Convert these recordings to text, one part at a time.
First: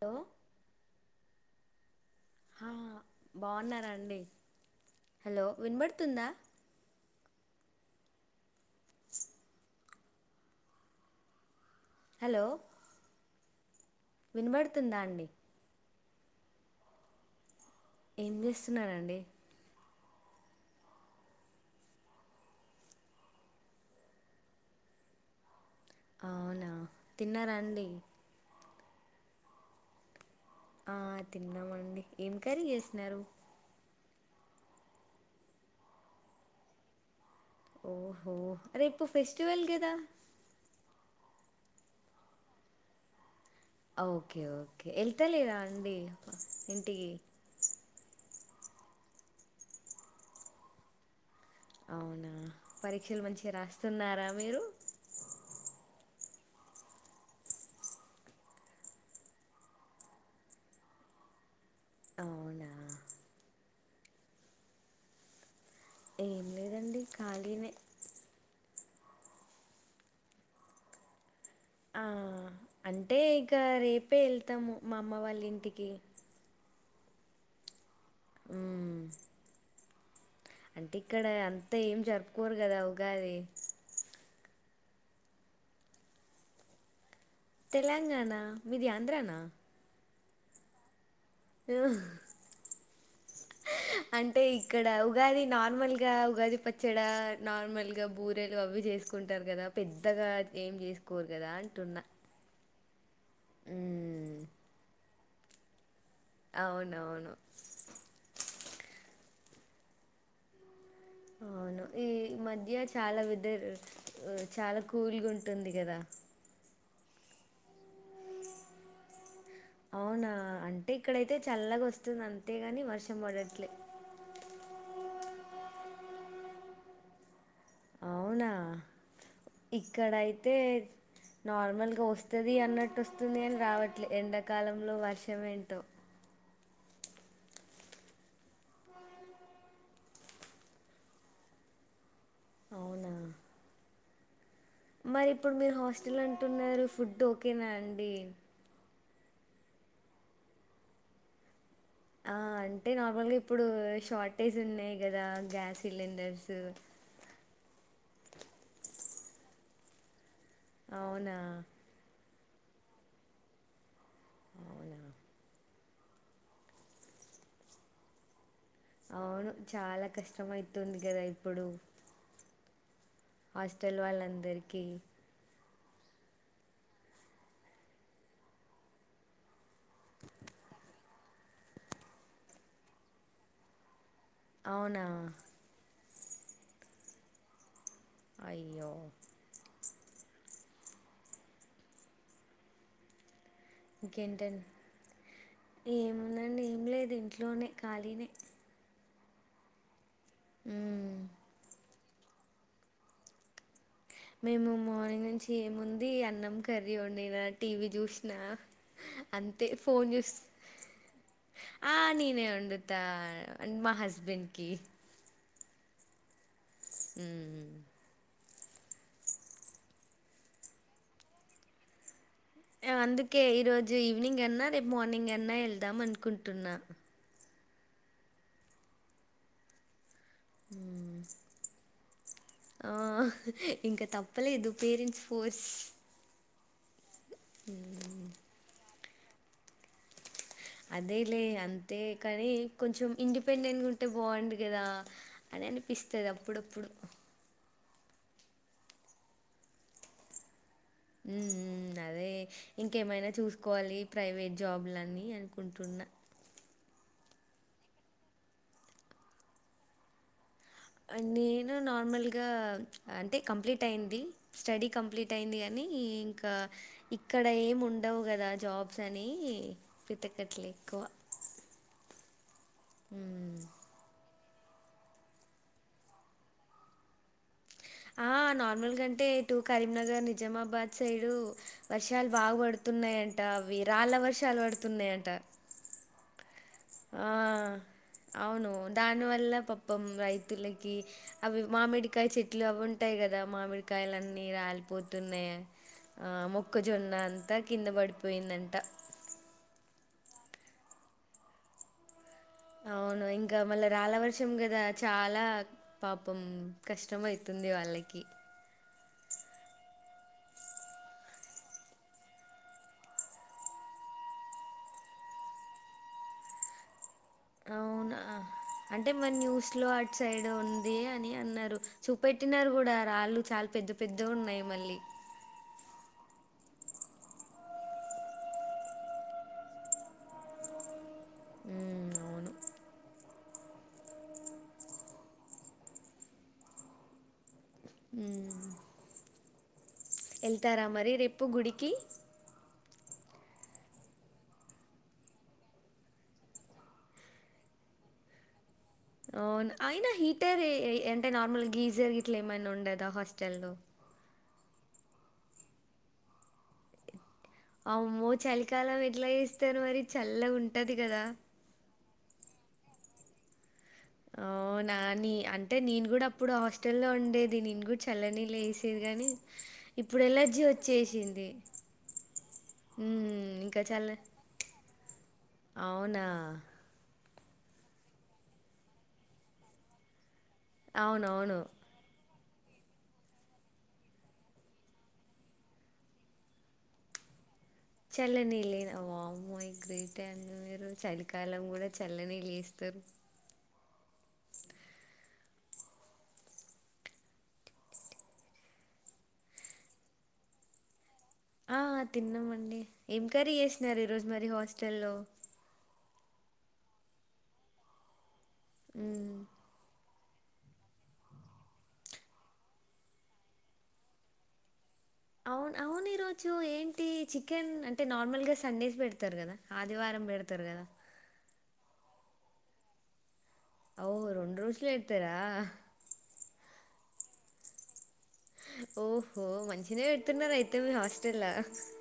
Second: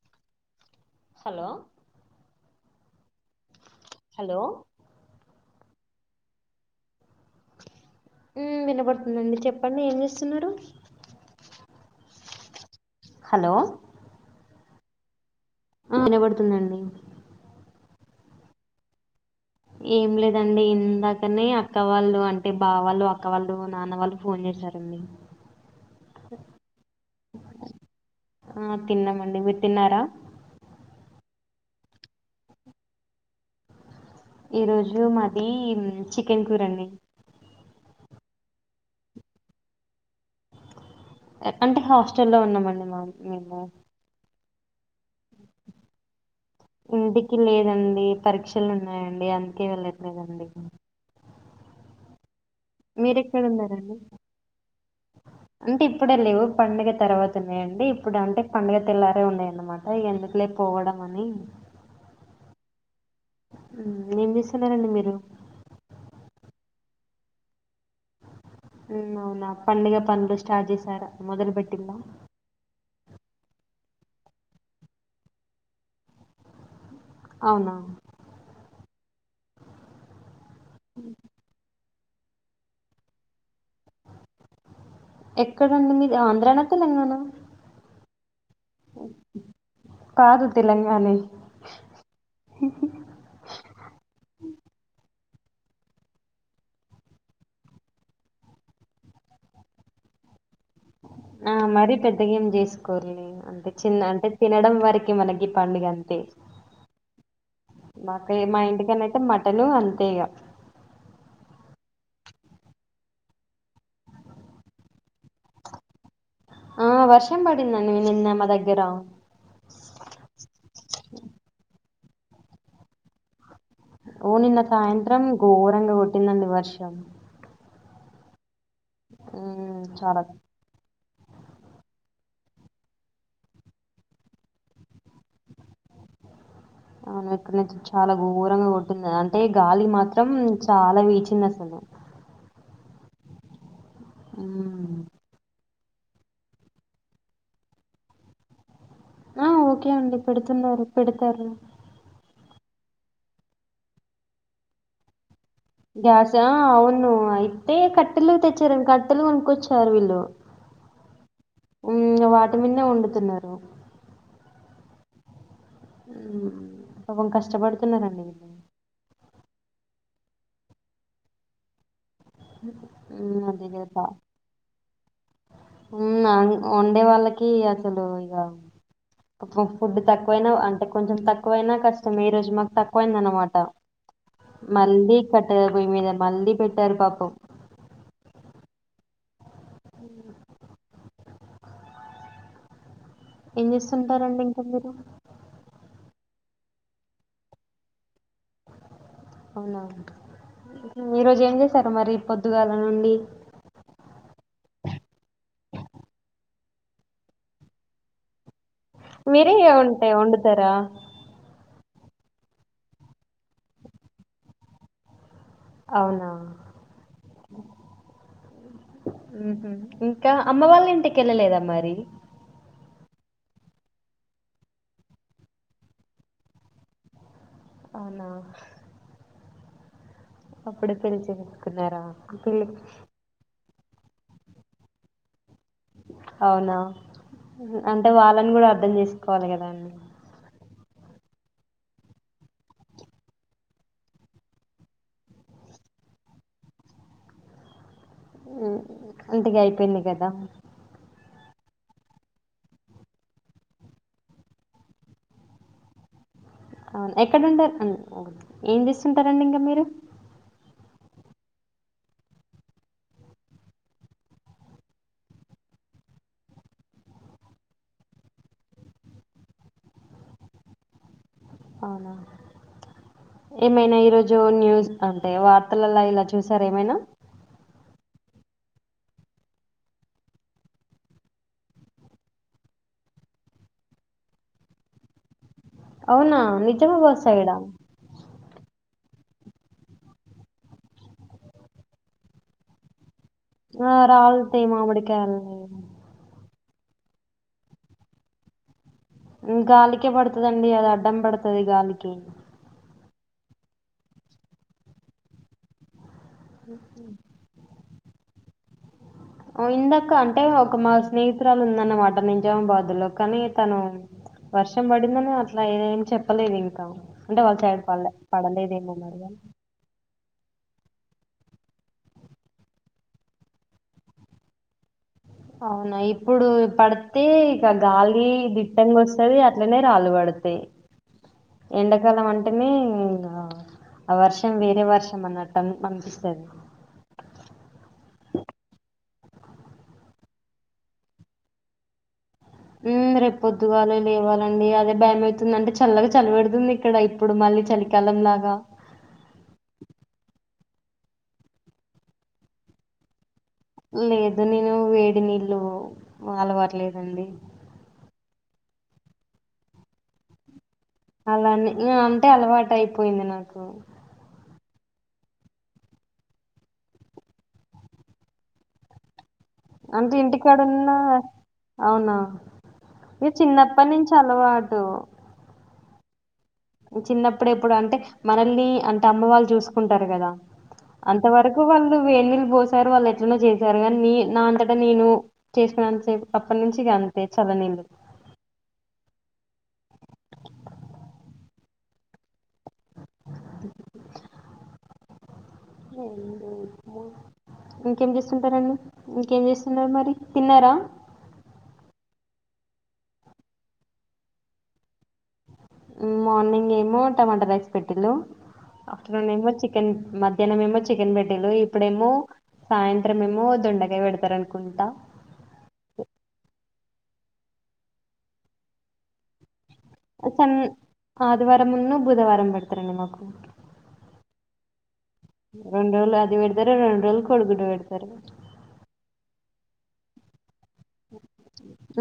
Hello hello ఆ బాగున్నారా అండి హలో హలో వినబడుతుందా. ఉమ్ వినపడుతుందండి చెప్పండి ఏం చేస్తున్నారు. హలో హలో వినబడుతుందా అండి ఆ వినబడుతుందండి ఏం చేస్తున్నారండి ఏం లేదండి ఇందాకనే అక్క వాళ్ళు అంటే బావ వాళ్ళు అక్క వాళ్ళు నాన్న వాళ్ళు ఫోన్ చేశారు రన్నింగ్ అవునా తిన్నారా అండి ఆ తిన్నామండి మీరు తిన్నారా ఆ తిన్నామండి ఏం కరీ చేసినారు ఈ రోజు మాది చికెన్ కూర అండి ఓహో రేపు ఫెస్టివల్ గదా అంటే హాస్టల్ లో ఉన్నాము అండి మ మేము ఓకే ఓకే వెళ్తలేరా అండి ఇంటికి లేదండి పరీక్షలు ఉన్నాయండి అందుకే వెళ్ళట్లేదండి అవునా మీర పరీక్షలు ఎక్కడ మంచిగా ఉన్నారండి రాస్తున్నారా మీరు అంటే ఇప్పుడే లేవు పండుగ తర్వాత ఉన్నాయండి ఇప్పుడు అంటే పండుగ తెల్లారే ఉన్నాయ అన్నమాట ఎందుకులే పోవడం అని అవునా ఏం చేస్తున్నారండి మీరు ఏం లేదండి ఖాళీనే మ్మ్ అవునా పండుగ పనులు స్టార్ట్ చేసారా మొదలు పెట్ట ఆ అంటే ఇక రేపే వెళ్తాము మా అమ్మ వాళ్ళ ఇంటికి అవునా హు అంటే ఇక్కడ అంతా ఏం జరుపుకోరు కదా ఉగాది ఎక్కడండి మీది ఆంధ్రానా తెలంగాణ తెలంగాణ మీది ఆంధ్రానా కాదు తెలంగానే ఆ అంటే ఇక్కడ ఉగాది నార్మల్ గా ఉగాది పచ్చడా నార్మల్ గా బూరెలు అవి చే చేసుకుంటారు కదా పెద్దగా ఏం చేసుకోరు కదా అంటున్నా కోరిని అంటే చిన్న అంటే హ్మ్. తినడం వారికి మనకి పండుగ అంత అ అవునవును. మాకు మా ఇంటికని అయితే మట్ కట్టలు అంతే ఇగా ఆ ఈ మధ్య చాలా వెదర్ చాలా కూల్గా ఉంటుంది కదా ఆ వర్షం పడిందండి నిన్న మా దగ్గర అవునా అంటే ఇక్కడైతే చల్లగా వస్తుంది అంతేగాని వర్షం పడట్లేదు ఓ నిన్న సాయంత్రం ఘోరంగా కొట్టిందండి వర్షం అవునా హ్మ్. చాలా. ఇక్కడయితే నార్మల్గా వస్తుంది అన్నట్టు వస్తుంది అని రావట్లే ఎండాకాలంలో వర్షం ఏంటో అవును ఇక్కడ చాలా ఘోరంగా కొట్ంది అంటే గాలి మాత్రం చాలా వీచింది అసలు అవునా హ్మ్. హస్టల్ అంటున్నారు ఫుడ్ ఓకేనా అండి ఆ ఓకే అండి పెడుతున్నారు పెడతారు ఆ అంటే నార్మల్గా ఇప్పుడు షార్టేజ్ ఉన్నాయి కదా గ్యాస్ గ్యాసా సిలిండర్స్ అవును అయితే కట్టెలు తెచ్చారండి కట్టెలు కొనుక్కొచ్చారు వీళ్ళు అవునా కట్ట మిద్దే వుండుతున్నారు అవునా పాపం కష్టపడుతున్నారండి వీ అవును చాలా కష్టం అయితుంది కదా ఇప్పుడు హ హాస్టల్ వాళ్ళందరికి హమ్ వండే వాళ్ళకి అసలు ఇగ అబ్బో ఫుడ్ తక్కువైనా అంటే కొంచెం తక్కువైనా కష్టం ఈ రోజు మాకు తక్కువైంద అనమాట అవునా మళ్ళీ కట్టగా పోయి మీద వండి పెట్టారు పాపం అయ్యో ఏం చేస్తుంటారండి ఇంకా మీరు నేను ఏం లేదు ఇంట్లోనే ఖాళీనే అవునావు ఉమ్ ఈరోజు ఏం చేశారు మరి పొద్దుగాల నుండి మేము మార్నింగ్ నుంచి ఏముంది అన్నం కర్రీ వండినా టీవీ చూసిన మీరే ఏ వండుతారా ఆ నేనే వండుతా మా హస్బెండ్కిి అవునా ఉమ్ ఉహూ. ఇంకా అమ్మ వాళ్ళ ఇంటికి వెళ్ళలేదా మరి అందుకే ఈ రోజు ఈవినింగ్ అన్నా రేపు మార్నింగ్ అన్నా వెళ్దాం అనుకుంటున్నా అవునా అప్పుడే పెళ్లి చేసుకున్నారా పిల్లి ఆ ఇంకా తప్పలేదు పేరెంట్స్ ఫోర్ అవునా అంటే వాళ్ళని కూడా అర్ధం చేసుకోవాలి కదా అంీ అదేలే అంతే కాని కొంచెం ఇండిపెండెంట్ గా ఉంటే బాగుంంది కదా అ అనిపిస్తుంది అప్పుడప్పుడు అంతక అయిపోయిందియి కదా ఉమ్ ఉమ్ అం అదే ఇంకేమైనా చూసుకోవాలి ప్రైవేట్ జాబ్లాన్ని అనుకుంటున్నా అవును ఎక్కడంటారు ఏం చేస్తుంటారండి ఇంకా మీరు నేను నార్మల్గా అంటే కంప్లీట్ అయింది స్టడీ కంప్లీట్ అయింది కాగానీ ఇంకా ఇక్కడ ఏం ఉండవు కదా జాబ్స్ అని వెతకట్లే ఎక్కువ అవునా హ్మ్. ఏమైనా ఈరోజు జో న్యూస్ అంటే వార్తలలా ఇలా చూసార ఏమైనా ఆ నార్మల్గాంటే ఇటు కరీంనగర్ నిజామాబాద్ సైడ్ వర్షాలు బాగు పడుతాయి పడుతున్నాయి అంటే రాళ్ళ వర్షాలు పడుతున్నాయి అంట అవునా నిజ ఆహ్ అవును దాని వల్ల పాపం రైతులకి అవి మామిడికాయ చెట్లు అవి ఉంటాయి కదా ఆ! మామిడికాయలున్న రాలుతాయి రాలిపోతున్నాయా మామిడికాయలని. ఆ మోక్కజొన్న అంతా కింద పడిపోయిందంట గాలికే పడుతుదండి అది అడ్డం పడుతుది గాలికి అవును ఇంకా మళ్ళా రాళ్ళ వర్షం కదా చాలా పాపం కష్టమ అవుతుంది వాళ్ళకి ఇందాక అంటే ఒక మా స్నేహితురాలు ఉందన్నమాట నిజామాబాద్ లో కానీ తను వర్షం పడిందని అట్లా ఏద ఏమి చెప్పలేదు ఇంకా అంటే వాళ్ళ సైడ్ పడలే అవునా పడలేదేమో అంటే మరి మ అని. న్యూస్ లో అటు సైడ్ ఉ అదే అని అన్నారు చూపెట్టినారు కూడా రాళ్ళు చాలా పెద్ద పెద్ద ఉన్నాయి మళ్ళీ అవునా ఇప్పుడు పడితే ఇక గాలి దిట్టంగా వస్తుది అట్లనే రాలు పడతాయి అతాయి ఉమ్ ఎండాకాలం అవును అంటేనే ఆ వర్షం వేరే వర్షం అన్ని పంపిస్తాది ఉమ్ వెళ్తారా మరి రేపు గుడికి రేపు పొద్దుగా లేవాలండి అదే భయంమవుతుంది అంటే చల్లగా చలి పెెడుతుంది ఇక్కడ ఇప్పుడు మళ్ళీ చలి కాలంలాగా అవును అయినా హీటర్ అంటే నార్మల్ గీజర్ గ ఇట్లా ఏమైనా ఉండదా తెల్దు అ నేను వేడి నీళ్లు అలవాటు లేదండి అమ్మో చలికాలం ఎట్లా చేస్తారు మరి చల్లగా ఉంట అలానే అంటే అలవాట అయిపోయింది నాకు అవునా నీ అంటే నేను కూడా అప్పుడు హాస్టల్లో ఉండేది నేను కూడా చల్లనినీళ్ళు వేసేది కానీ అంటే ఇంటికాడున్నా అవునా ఇ హ్మ్. ఇంకా చిన్నప్పటి చల్ల నుంచి అలవాటు అవునా చిన్నప్పుడ ఎప్పుడు అంటే మనల్ని అంటే అమ్మ వాళ్ళు చూసుకుంటారు కదా అంత అవునవును. వరకు వాళ్ళు వెళ్ళ పోసారు వాళ్ళు ఎట్లనో చేశారు కాని న నా అంతటా నేను చేసుకున్నా అప్పటి నుంచి అంతే చల్లనీళ్ళు చల్లనీళ్ లే వా మై గ్రేట్ అని మీరు చలికాలం కూడా చల్లనినీళ్ళుస్తారు [inaudible] [inaudible] [unintelligible] ఇంకేం చేస్తుంటారండి ఇంకేం చేస్తున్నారు మరి తిన్నారా ఆ తిన్నామండి ఏం కర్రీ చేసినారు ఈ రోజు మరి హాస్టల్ల్లో మార్నింగ్ ఏమో టమాటా రైస్ పెట్టిళ ఆఫ్టర్నూన్ హ్మ్ ఏమో చికెన్ మధ మధ్యన ఏమో చికెన్ పెట్టిండ్ర ఇప్పుడేమో సాయంత్రం ఏమో దొండకాయ పెడతారు అనుకుంటా అవును అవును ఈరోజు ఏంటి చికెన్ అంటే నార్మల్ గా సండేస్ పెడతారు కదా ఆదివారం పెడతారు కదా మళ్ళా మున్న బుధవారం పెడతారండి మాకు ఔ రెండు రోజులు పెడతారా రెండు రోజులు అది పెడతారు రెండు రోజులు కోడుగుడ్డు పెడతారు ఓహో మంచినే పెడుతున్నారు ఐతే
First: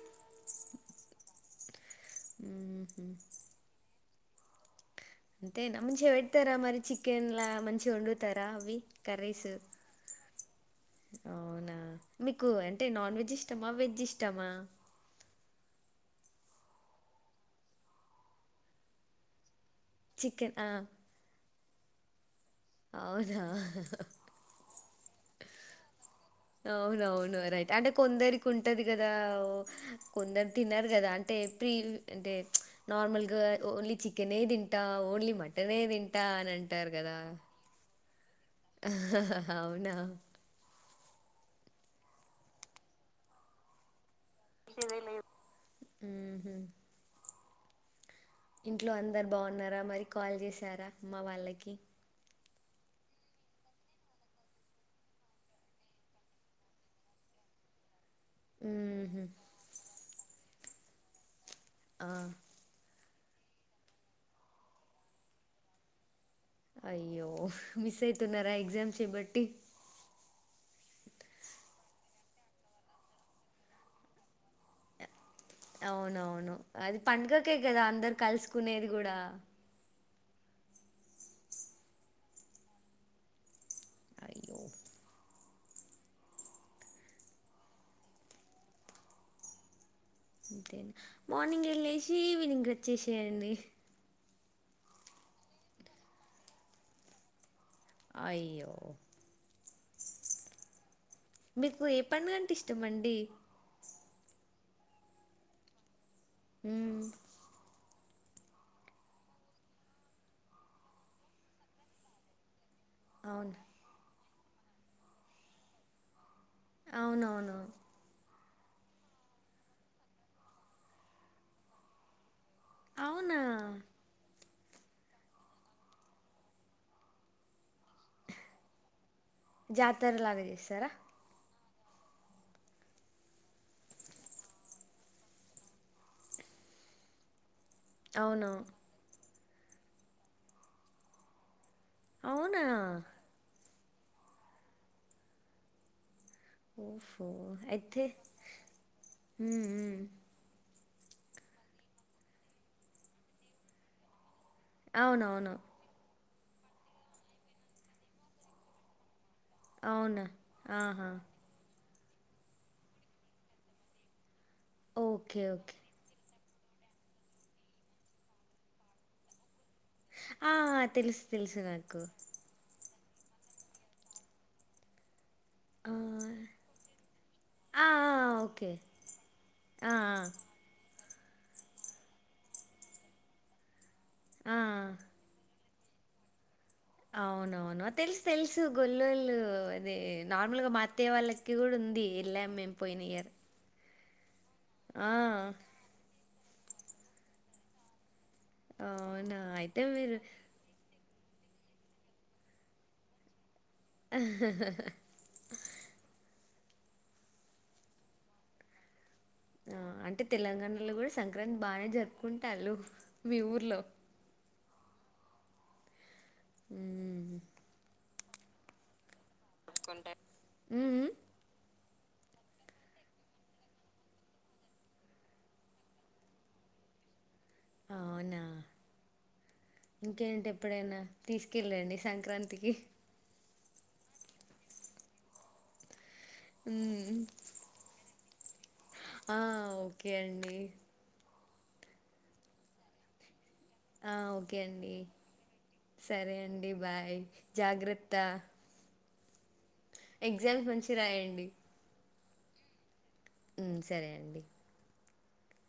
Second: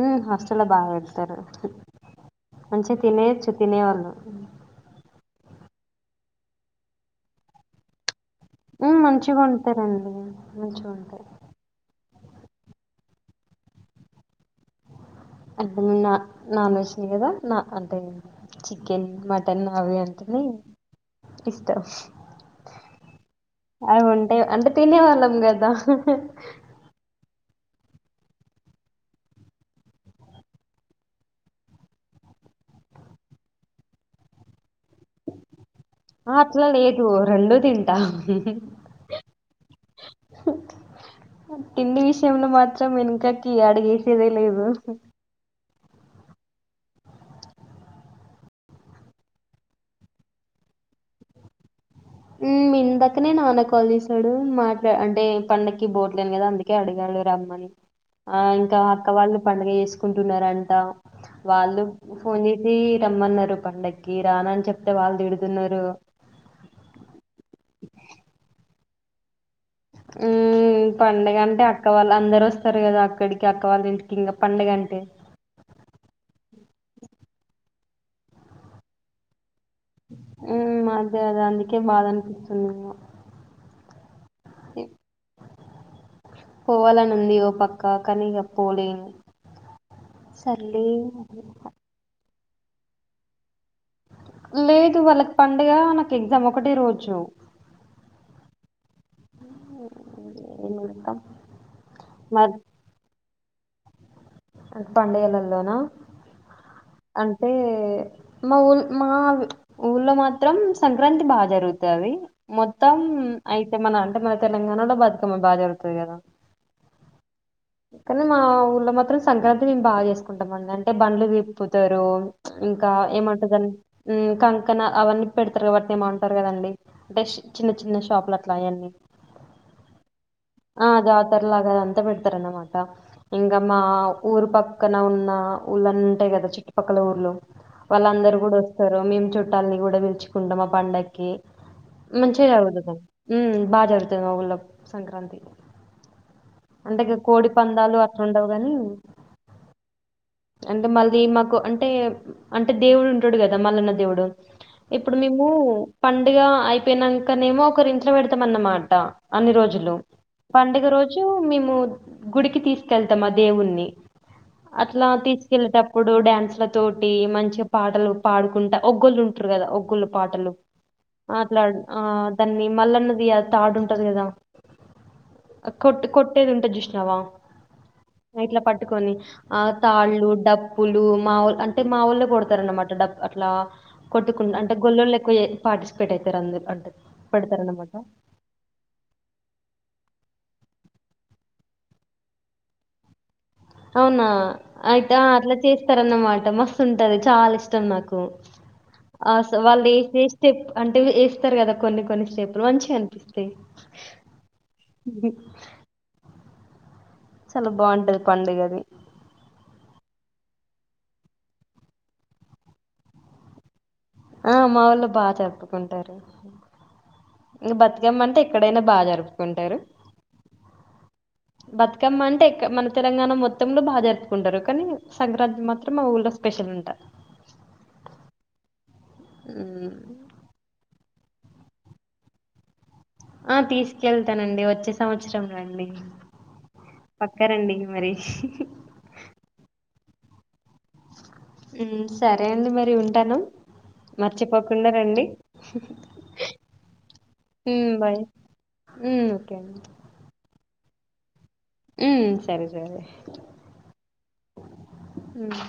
ఆ హాస్టెల్ బాగా పెడతారు మంచి మ్మ్హ్ తినే వచ్చు తినేవాళ్ళు అంతే నా ముంచిగా పెడతారా మరి చికెన్ లా మంచిగా ఉండు ఆ మంచిగా వండుతారండి మంచిగా ఉంటారు అవునా మీకు అంటే నాన్ వెజ్ ఇష్టమా వెజ్ ఇష్టమా అంటే నన్ వెెజ్ చేదా అంటే చికెన్ మ తను అబి అంటెనేే చికెన్ ఆ ఇష్టం అవునా అవి ఉంటాయి అంటే తినేవాళ్ళం కదా అవునవును రైట్ అంటే కొందరికి ఉంటది కదా కొందరు తిన్నారు కదా అంటే ప్రీ అంటే నార్మల్గా ఓన్లీ చెకెన్ తింటా ఓన్లీ మ ఆ అట్ల లేదు రెండు తింటా అవునా తిండి విషయంలో మాత్రం వెనకాకి అడిగేసేదే లేదు ఉ ఇంట్లో అందరు బాగున్నారా మరి కాల్ చేశారా మా వాళ్ళకి హ్మ్. ఇందాకనే నాన్న కాల్ చేసాడు మాట్లా అంటే పండకి బోట్లేని కదా అందుకే అడిగాడు రమ్మని ఆ ఇంకా అక్క హుహు. వాళ్ళు పండుగ చేసుకుంటున్నారంట వాళ్ళ ఆ! ఫోన్ చేసి రమ్మన్నారు పండకి రానా అని చెప్తే వాళ్ళు తిడుతున్నారు అయ్యో మిస్ అయితున్నారా ఎగ్జామ్స్ బట్టి హు హు పండగంటే అక్క వాళ్ళ అందరస్తారు కదా అక్కడికి అక్క వాళ్ళ ఇంటికి ఇంగా పండగంటే అవునవును అది పండుగకేకదా అందర్ కలుసుకునేది గుడా హు అద్దె అదే అందుకే బాధ అనిపిస్తుందేమో అయ్యో! ఏ పోవాలనుంది ఓ పక్క కానీ ఇగా పోలేను సర్లే మార్నింగే లేసి ఈవినింగ్ వచ్చేసేయండి లేదు వాళ్ళకి పండగ నాకు ఎగ్జామ్ ఒకటే రోజు అయ్యో హుహు నీన్ ఊడ్తా [unintelligible] మీకు ఏ పండగంటే ఇష్టమండి పండగలల్లోనా మ్మ్ అంటే మా ఊల్ మా ఊళ్లో మాత్రం సంక్రాంతి బాగ జరుగుతాది మొ త్తం అవును అయితే మన అంటే మన తెలంగాణలో బతుకమ్మ బాగ జరుగుతది గదా అవునవును కానీ మా ఊర్లో మాత్రం సంక్రాంతి మేమ్ బాగ జేసుకుంటామండి అంటే బండ్లు దిప్పుతరు ఇంకా అవునా ఏమంటర్ దాని కన్ క్కన అవన్నీ పెడతార్ గా వాటినేమో అంటార్ గదండి అంటే షి చిన్న చిన్న షాపులట్ల అయ్యన్ని జాతరలాగా చేస్తారా ఆ జాతర్లగా అది అంతా పెడ త రన్నమాట ఇంగ మా ఊరు పక్కన ఉన్న ఊర్లుంటాయి గదా చుట్టుపక్కన ఊర్లు వాళ్ళందరు అవును గూడా వస్తరు మేమ్ చుట్టాలన్ని గూడా పిలుచుకుంటాం మా పండక్కి మంచిగ అవునా జరుగుతదండి ఉమ్ బాగ జరుతది మా ఊర్లో సంక్రాంతి అంటే ఇగా ఓహో కోడి పందాలు అయితే అట్లుండవు గాని మ్మ్ మ్మ్ అంటే మళ్ళీ మాకు అంటే అంటే దేవుడుంటాడు గదా మల్లన్న దేవుడు ఇప్పుడు మేము అవునవును పండుగ అయిపోయినంకనేమో ఒకరింట్లో పెడ్తమ్ అన్నమాట అన్ని రోజులు అవునా పండుగ ఆహా రోజు మేము గుడికి తీసుకెళ్తాం ఆ దేవుని అట్లా ఓకే ఓకే తీసుకెళ్ళెటపుడు డాన్స్ తోటి మంచిగ పాటలు పాడుకుంటా ఓగ్గోలుంటారు గదా ఓగ్గో లు పాటలు ఆ తెలుసు తెలుసు మాట్లాడ్ నాకు ఆ దాన్ని మల్లన్న అది తాడుంటది గదా ఆ కొట్ కొట్టేదుంటది జూసినవా ఆ ఆ ఇట్లా ఓకే పట్టుకొని ఆ! ఆ తాళ్ళు డప్పులు మా వోల్ అంటే మా వోళ్ళే కొడ్తా రన్నమాట డప్ అట్లా కొట్టుకుండ ఆ అంటే ఆ గొల్లోల్ ఎక్కువ ఏ పార్టీస్పెట్ అయితర్ అందరూ అవునవును తెల్స్ తెల్సు గొల్లోలు అదే నార్మల్గా మా అత్తయ్య వాళ్ళకి కూడా ఉంది ఎల్లామ్ మేము పోయిన ఇయర్ అవునా అయితే ఆ అట్లా చేస్తారన్నమాట మస్తుంటది చాలా ఇష్టం నాకు హా అవునా! సా అయితే వాళ్ళు మీరు ఏసె స్టేప్ అంటే ఏ స్తరు గదా కొన్ని కొన్ని స్టేప్పులు మంచిగనిపిస్తాయి హిహిహిహి [unintelligible] చాలా బాగుంటది పండుగది ఆ అంటే తెలంగాణలో గూడా సంక్రాంతి బానే జరుపుకుంటాలు మీ ఊర్లో ఆ మా ఊర్లో బాగ జరుపుకుంటారు హ్మ్. ఇగ బత్ రమ్మంటే ఇక్కడైనా బాగ జరుప్ కొంటే [unintelligible] ఉమ్ ఉమ్ బతుకమ్మ అంటే ఇక్కా మన తెలంగాణ మొత్తంలో బాగ జరుపుకుంటారు కానీ సంక్రాంతి మాత్రం మా ఊర్లో స్పెషల్ ఉంటారు అవునా ఇక్కెంటి ఎప్పుడైనా తీసుకెళ్ళండి సంక్రాంతికి ఆ తీసుకెళ్తానండి వచ్చే సంవత్సరం రండి హ్మ్. పక్కారండి మరి ఆ ఓకే అండి ఉమ్ సరే అండి మరి ఉంటాను ఆ! ఓకే మర్చిపోకుండా అండి. రండి సరే అండి బాయ్ జాగ్రత్త ఊమ్ ఎగ్జామ్స్ మంచిగ రాయండి ఉమ్ సరే సరే. ఉమ్ సరే అండి. ఊమ్.